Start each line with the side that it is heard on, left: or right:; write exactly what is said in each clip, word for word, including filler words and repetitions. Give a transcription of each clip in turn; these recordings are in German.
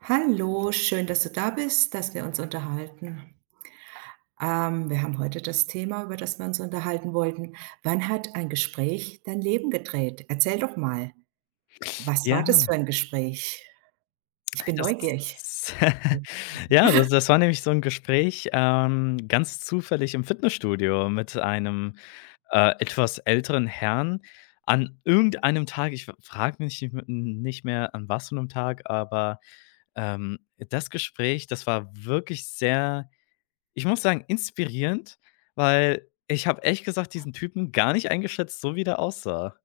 right: Hallo, schön, dass du da bist, dass wir uns unterhalten. Ähm, wir haben heute das Thema, über das wir uns unterhalten wollten. Wann hat ein Gespräch dein Leben gedreht? Erzähl doch mal, was
left: Ja,
right: war das für ein Gespräch? Ich bin
left: das
right: neugierig.
left: ja, das das war nämlich so 'n Gespräch, ähm, ganz zufällig im Fitnessstudio mit einem, äh, etwas älteren Herrn an irgendeinem Tag. Ich f frage mich nicht m nicht mehr, an was für 'nem Tag, aber, ähm, das Gespräch, das war wirklich sehr, ich muss sagen, inspirierend, weil ich habe ehrlich gesagt diesen Typen gar nicht eingeschätzt, so wie der aussah.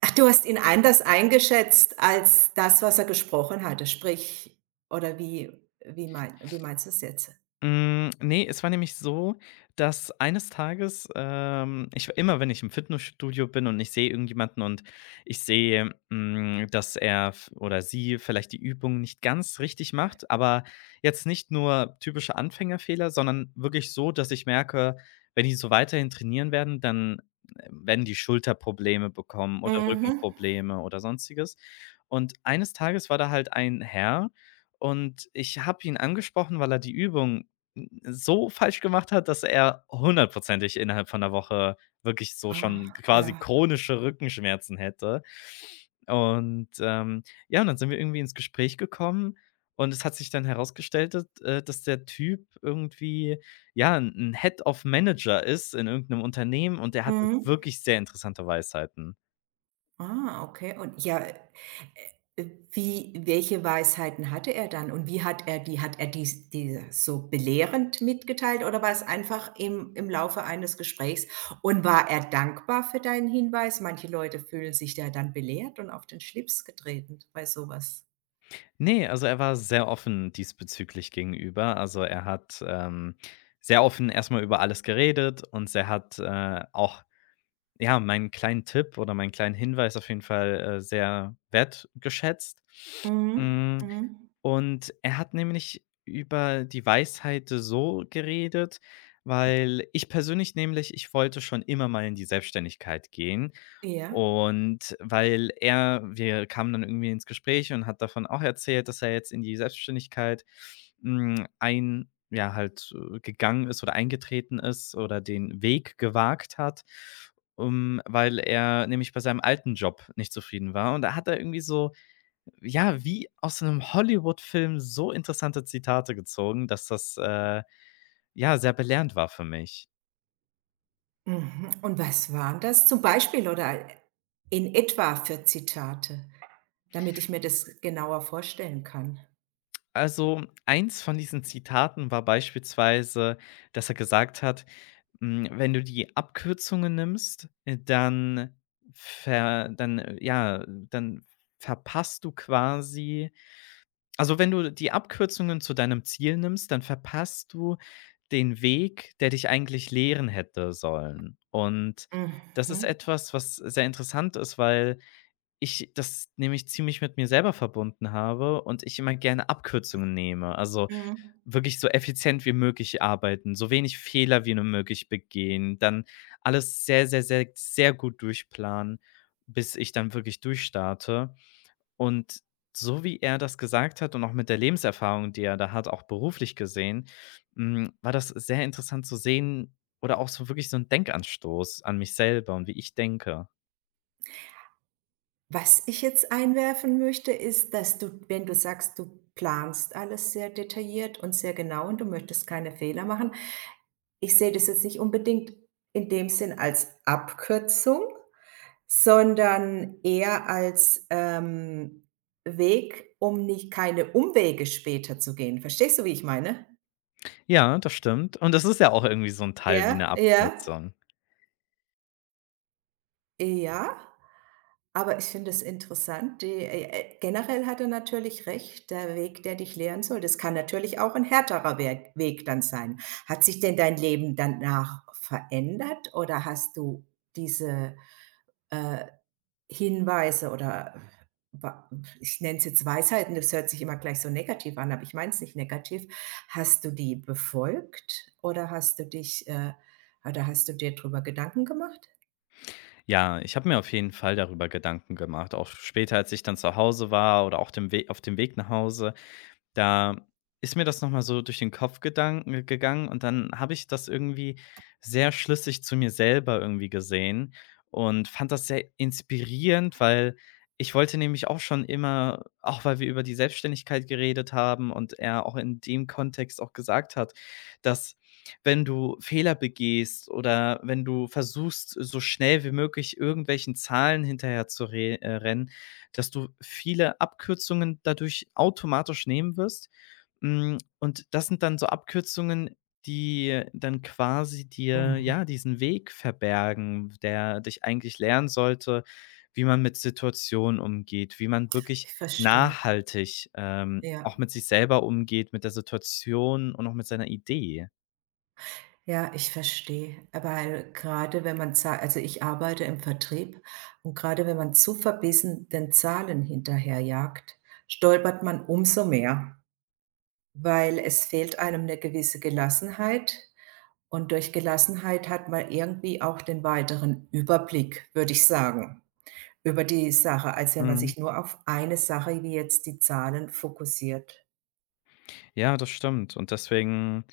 right: Ach, du hast ihn anders eingeschätzt als das, was er gesprochen hatte, sprich, oder wie, wie, mein, wie meinst du es jetzt?
left: Hm, ne, es war nämlich so, dass eines Tages, ähm ich immer wenn ich im Fitnessstudio bin und ich sehe irgendjemanden und ich sehe, hm, dass er f oder sie vielleicht die Übung nicht ganz richtig macht, aber jetzt nicht nur typische Anfängerfehler, sondern wirklich so, dass ich merke, wenn die so weiterhin trainieren werden, dann äh, werden die Schulterprobleme bekommen oder
right: Mhm.
left: Rückenprobleme oder Sonstiges. Und eines Tages war da halt ein Herr und ich habe ihn angesprochen, weil er die Übung hm, so falsch gemacht hat, dass er hundertprozentig innerhalb von 'ner Woche wirklich so schon
right: Ah,
left: quasi
right: ja.
left: chronische Rückenschmerzen hätte. Und, ähm, ja, und dann sind wir irgendwie ins Gespräch gekommen und es hat sich dann herausgestellt, dat äh, dass der Typ irgendwie, ja, 'n 'n Head of Manager ist in irgend 'nem Unternehmen und der hatte
right: Mhm.
left: wirklich sehr interessante Weisheiten.
right: Ah, okay. Und ja, äh, äh, äh, wie welche Weisheiten hatte er dann und wie hat er die hat er dies die so belehrend mitgeteilt oder war es einfach im im Laufe eines Gesprächs? Und war er dankbar für deinen Hinweis? Manche Leute fühlen sich da dann belehrt und auf den Schlips getreten bei sowas.
left: Ne, also, er war sehr offen diesbezüglich gegenüber. Also, er hat, ähm, sehr offen erst mal über alles geredet und er hat, äh, auch ja, meinen kleinen Tipp oder meinen kleinen Hinweis auf jeden Fall, äh, sehr wertgeschätzt.
right: Mhm,
left: Hm,
right: mhm.
left: und er hat nämlich über die Weisheit so geredet, weil ich persönlich nämlich, ich wollte schon immer mal in die Selbstständigkeit gehen,
right: Ja.
left: und weil er wir kamen dann irgendwie ins Gespräch und hat davon auch erzählt, dass er jetzt in die Selbstständigkeit, hm, ein ja, halt, äh, gegangen ist oder eingetreten ist oder den Weg gewagt hat, ähm, weil er nämlich bei seinem alten Job nicht zufrieden war. Und da hat er irgendwie so, ja, wie aus einem Hollywood-Film, so interessante Zitate gezogen, dass das, äh, ja, sehr belehrend war für mich.
right: Mhm. Und was waren das zum Beispiel oder in etwa für Zitate, damit ich mir das genauer vorstellen kann?
left: Also, eins von diesen Zitaten war beispielsweise, dass er gesagt hat, hm: „Wenn du die Abkürzungen nimmst, äh, dann ver dann, äh, ja, dann verpasst du quasi. Also, wenn du die Abkürzungen zu deinem Ziel nimmst, dann verpasst du den Weg, der dich eigentlich lehren hätte sollen.“ Und das ist
right: Mhm.
left: etwas, was sehr interessant ist, weil ich das nämlich ziemlich mit mir selber verbunden habe und ich immer gerne Abkürzungen nehme. Also,
right: Mhm.
left: wirklich so effizient wie möglich arbeiten, so wenig Fehler wie nur möglich begehen, dann alles sehr, sehr, sehr, sehr gut durchplanen, bis ich dann wirklich durchstarte. Und so wie er das gesagt hat und auch mit der Lebenserfahrung, die er da hat, auch beruflich gesehen, hm, war das sehr interessant zu sehen oder auch so wirklich so 'n Denkanstoß an mich selber und wie ich denke.
right: Was ich jetzt einwerfen möchte, ist, dass du, wenn du sagst, du planst alles sehr detailliert und sehr genau und du möchtest keine Fehler machen. Ich sehe das jetzt nicht unbedingt in dem Sinn als Abkürzung, sondern eher als, ähm, Weg, um nicht keine Umwege später zu gehen. Verstehst du, wie ich meine?
left: Ja, das stimmt. Und das ist ja auch irgendwie so 'n Teil wie
right: Ja,
left: 'ne
right: ja,
left: Abkürzung.
right: ja. Aber ich finde es interessant, die äh, äh, generell hat er natürlich recht, der Weg, der dich lehren soll, das kann natürlich auch ein härterer Weg Weg dann sein. Hat sich denn dein Leben danach verändert oder hast du diese, äh, Hinweise oder äh, wa ich nenne es jetzt Weisheiten, das hört sich immer gleich so negativ an, aber ich meine es nicht negativ. Hast du die befolgt oder hast du dich, äh oder hast du dir darüber Gedanken gemacht?
left: Ja, ich habe mir auf jeden Fall darüber Gedanken gemacht, auch später, als ich dann zu Hause war oder auch dem We auf dem Weg nach Hause. Da ist mir das noch mal so durch den Kopf gedanken gegangen und dann habe ich das irgendwie sehr schlüssig zu mir selber irgendwie gesehen und fand das sehr inspirierend, weil ich wollte nämlich auch schon immer, auch weil wir über die Selbstständigkeit geredet haben und er auch in dem Kontext auch gesagt hat, dass, wenn du Fehler begehst oder wenn du versuchst, so schnell wie möglich irgendwelchen Zahlen hinterher zu re äh, rennen, dass du viele Abkürzungen dadurch automatisch nehmen wirst. Hm, und das sind dann so Abkürzungen, die dann quasi dir,
right: Mhm,
left: ja, diesen Weg verbergen, der dich eigentlich lernen sollte, wie man mit Situationen umgeht, wie man wirklich
right: ich verstehe,
left: nachhaltig, ähm,
right: ja.
left: auch mit sich selber umgeht, mit der Situation und auch mit seiner Idee.
right: Ja, ich verstehe. Weil gerade wenn man za also ich arbeite im Vertrieb und gerade wenn man zu verbissen den Zahlen hinterherjagt, stolpert man umso mehr, weil es fehlt einem eine gewisse Gelassenheit und durch Gelassenheit hat man irgendwie auch den weiteren Überblick, würde ich sagen, über die Sache, als wenn man
left: Mhm.
right: sich nur auf eine Sache, wie jetzt die Zahlen, fokussiert.
left: Ja, das stimmt. Und deswegen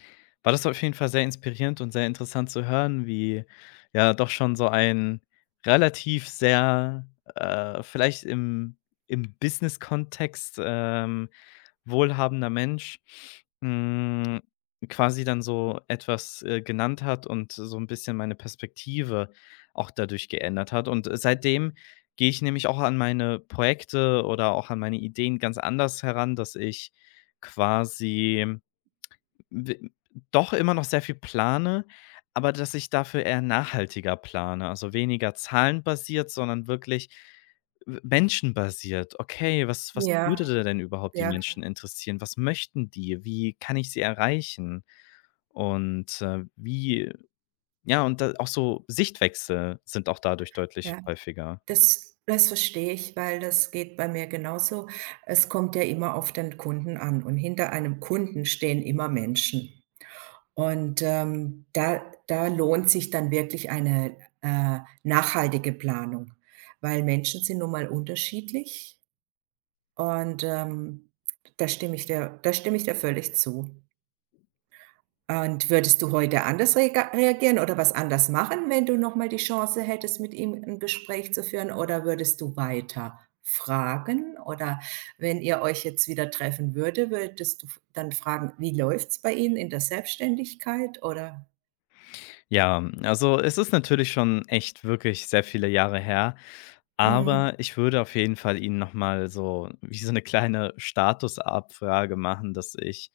left: war das auf jeden Fall sehr inspirierend und sehr interessant zu hören, wie ja doch schon so ein relativ sehr, äh, vielleicht im im Business-Kontext, ähm, wohlhabender Mensch, hm, quasi dann so etwas, äh, genannt hat und so ein bisschen meine Perspektive auch dadurch geändert hat. Und seitdem gehe ich nämlich auch an meine Projekte oder auch an meine Ideen ganz anders heran, dass ich quasi w doch immer noch sehr viel plane, aber dass ich dafür eher nachhaltiger plane, also weniger zahlenbasiert, sondern wirklich w menschenbasiert. Okay, was was
right: Ja.
left: würde denn überhaupt die
right: Ja,
left: Menschen interessieren? Was möchten die? Wie kann ich sie erreichen? Und, äh, wie ja, und da auch so Sichtwechsel sind auch dadurch deutlich
right: ja.
left: häufiger.
right: Das das verstehe ich, weil das geht bei mir genauso. Es kommt ja immer auf den Kunden an und hinter einem Kunden stehen immer Menschen. Und, ähm, da da lohnt sich dann wirklich eine, äh, nachhaltige Planung, weil Menschen sind nun mal unterschiedlich und, ähm, da stimme ich dir da stimme ich dir völlig zu. Und würdest du heute anders reaga reagieren oder was anders machen, wenn du nochmal die Chance hättest, mit ihm ein Gespräch zu führen? Oder würdest du weiter fragen? Oder wenn ihr euch jetzt wieder treffen würde, würdest du dann fragen: „Wie läuft's bei Ihnen in der Selbstständigkeit?“ Oder
left: Ja, also es ist natürlich schon echt wirklich sehr viele Jahre her,
right: mhm.
left: aber ich würde auf jeden Fall Ihnen noch mal so wie so eine kleine Statusabfrage machen, dass ich,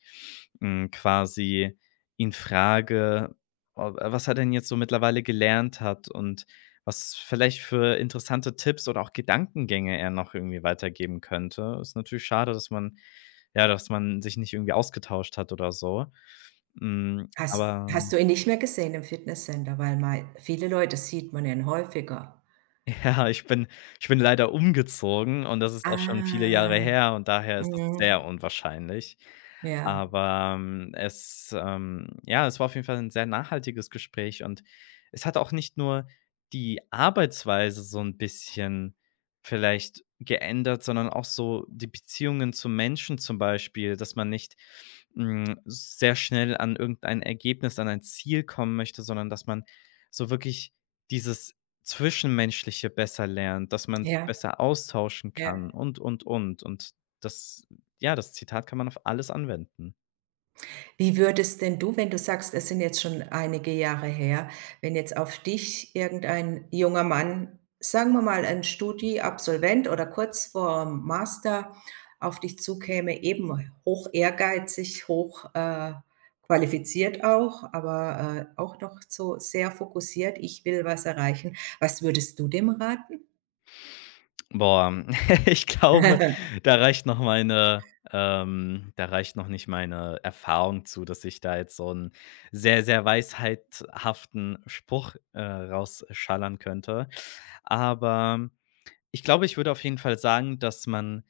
left: hm, quasi ihn frage, ob, was er denn jetzt so mittlerweile gelernt hat und was vielleicht für interessante Tipps oder auch Gedankengänge er noch irgendwie weitergeben könnte. Ist natürlich schade, dass man, ja, dass man sich nicht irgendwie ausgetauscht hat oder so. Hm,
right: Hast
left: aber
right: hast du ihn nicht mehr gesehen im Fitnesscenter? Weil mal viele Leute sieht man ihn häufiger.
left: ja, ich bin, ich bin leider umgezogen und das ist auch schon viele Jahre
right: Ah,
left: her und daher ist das sehr
right: mhm.
left: unwahrscheinlich.
right: Ja,
left: Aber, ähm, es, ähm ja, es war auf jeden Fall 'n sehr nachhaltiges Gespräch und es hat auch nicht nur die Arbeitsweise so 'n bisschen vielleicht geändert, sondern auch so die Beziehungen zu Menschen zum Beispiel, dass man nicht, hm, sehr schnell an irgendein Ergebnis, an ein Ziel kommen möchte, sondern dass man so wirklich dieses Zwischenmenschliche besser lernt, dass man sich
right: ja,
left: besser austauschen
right: ja.
left: kann und, und, und. Und das, ja, das Zitat kann man auf alles anwenden.
right: Wie würdest denn du, wenn du sagst, es sind jetzt schon einige Jahre her, wenn jetzt auf dich irgendein junger Mann, sagen wir mal ein Studi-Absolvent oder kurz vorm Master, auf dich zukäme, eben hoch ehrgeizig, hoch äh, qualifiziert auch, aber äh, auch noch so sehr fokussiert, ich will was erreichen. Was würdest du dem raten?
left: Boah, ich glaube, da reicht noch meine ähm, da reicht noch nicht meine Erfahrung zu, dass ich da jetzt so einen sehr, sehr weisheithaften Spruch, äh, rausschallern könnte. Aber ich glaube, ich würde auf jeden Fall sagen, dass man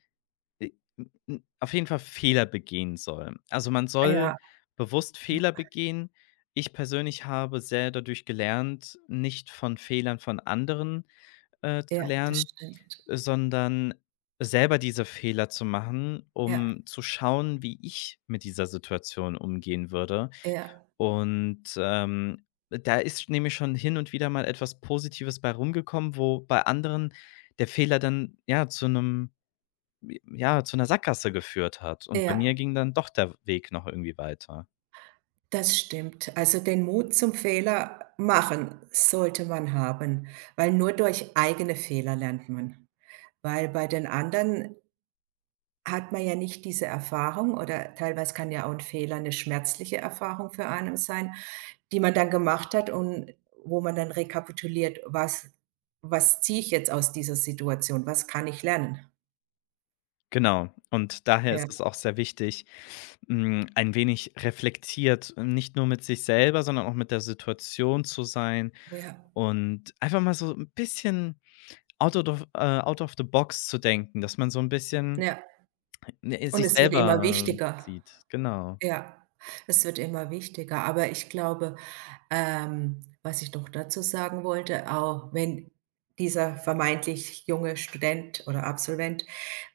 left: Äh, m m auf jeden Fall Fehler begehen soll. Also, man soll
right: Ja,
left: bewusst
right: ja,
left: Fehler begehen. Ich persönlich habe sehr dadurch gelernt, nicht von Fehlern von anderen, äh, zu
right: ja, das
left: lernen,
right: stimmt.
left: äh, sondern selber diese Fehler zu machen,
right: Ja,
left: um zu schauen, wie ich mit dieser Situation umgehen würde.
right: ja,
left: Und, ähm, da ist nämlich schon hin und wieder mal etwas Positives bei rumgekommen, wo bei anderen der Fehler dann, ja, zu einem, ja, zu 'ner Sackgasse geführt hat. Und bei
right: ja.
left: mir ging dann doch der Weg noch irgendwie weiter.
right: Das stimmt. Also, den Mut zum Fehler machen sollte man haben, weil nur durch eigene Fehler lernt man. Weil bei den anderen hat man ja nicht diese Erfahrung oder teilweise kann ja auch ein Fehler eine schmerzliche Erfahrung für einen sein, die man dann gemacht hat und wo man dann rekapituliert: „Was was ziehe ich jetzt aus dieser Situation? Was kann ich lernen?“
left: Genau. Und daher
right: Ja,
left: ist es auch sehr wichtig, hm, ein wenig reflektiert, nicht nur mit sich selber, sondern auch mit der Situation zu sein
right: ja,
left: und einfach mal so 'n bisschen out of the äh, out of the box zu denken, dass man so 'n bisschen,
right: ja.
left: ne,
right: Und
left: sich
right: es wird immer
left: selber
right: wichtiger.
left: sieht. Genau.
right: Ja, es wird immer wichtiger. Aber ich glaube, ähm, was ich noch dazu sagen wollte, auch wenn dieser vermeintlich junge Student oder Absolvent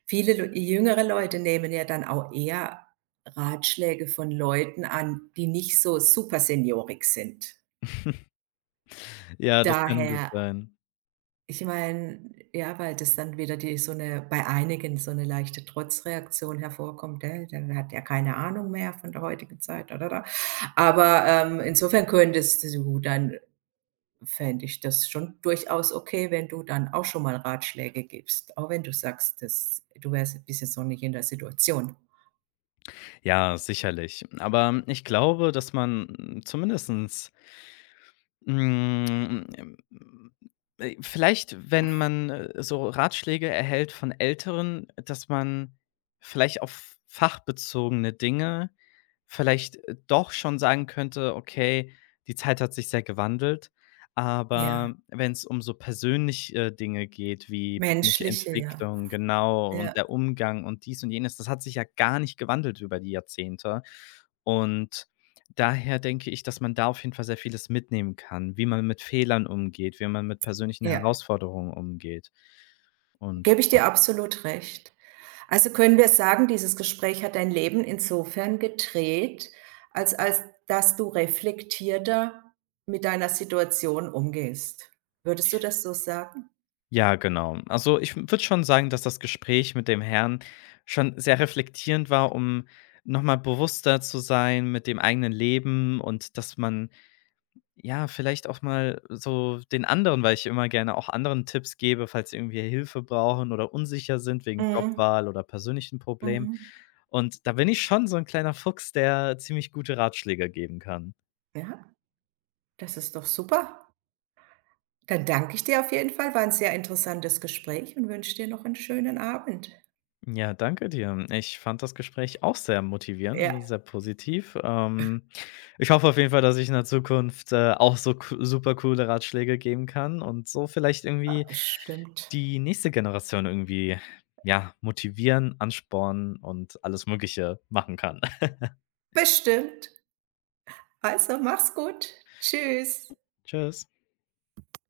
right: viele Leu jüngere Leute nehmen ja dann auch eher Ratschläge von Leuten an, die nicht so super seniorig sind.
left: Ja, das kann gut
right: Daher
left: sein.
right: ich meine, ja, weil das dann wieder die so eine bei einigen so eine leichte Trotzreaktion hervorkommt, ne? Dann hat er keine Ahnung mehr von der heutigen Zeit. Oder? Oder. Aber, ähm, insofern könntest du dann fände ich das schon durchaus okay, wenn du dann auch schon mal Ratschläge gibst, auch wenn du sagst, dass du wärst bist jetzt noch nicht in der Situation.
left: Ja, sicherlich. Aber ich glaube, dass man zumindestens Hm, ähm, äh, vielleicht, wenn man, äh, so Ratschläge erhält von Älteren, dass man vielleicht auf fachbezogene Dinge vielleicht, äh, doch schon sagen könnte: „Okay, die Zeit hat sich sehr gewandelt.“
right: Ja,
left: Aber wenn es um so persönliche Dinge geht, wie persönliche
right: menschliche, ja.
left: Entwicklung, genau,
right: Ja,
left: und der Umgang und dies und jenes, das hat sich ja gar nicht gewandelt über die Jahrzehnte und daher denke ich, dass man da auf jeden Fall sehr vieles mitnehmen kann, wie man mit Fehlern umgeht, wie man mit persönlichen
right: ja.
left: Herausforderungen umgeht. Und
right: Gebe ich dir absolut recht. Also können wir sagen, dieses Gespräch hat dein Leben insofern gedreht, als als dass du reflektierter mit deiner Situation umgehst. Würdest du das so sagen?
left: ja, genau. Also, ich würde schon sagen, dass das Gespräch mit dem Herrn schon sehr reflektierend war, um nochmal bewusster zu sein mit dem eigenen Leben und dass man, ja, vielleicht auch mal so den anderen, weil ich immer gerne auch anderen Tipps gebe, falls sie irgendwie Hilfe brauchen oder unsicher sind wegen
right: Mhm,
left: Jobwahl oder persönlichen Problemen.
right: mhm.
left: Und da bin ich schon so ein kleiner Fuchs, der ziemlich gute Ratschläge geben kann.
right: Ja, das ist doch super. Dann danke ich dir auf jeden Fall. War ein sehr interessantes Gespräch und wünsche dir noch einen schönen Abend.
left: Ja, danke dir. Ich fand das Gespräch auch sehr motivierend
right: Ja,
left: und sehr positiv. Ähm, ich hoffe auf jeden Fall, dass ich in der Zukunft, äh, auch so co super coole Ratschläge geben kann und so vielleicht
right: ah,
left: irgendwie
right: bestimmt.
left: die nächste Generation irgendwie, ja, motivieren, anspornen und alles Mögliche machen kann.
right: Bestimmt. Also, mach's gut. Tschüss.
left: Tschüss.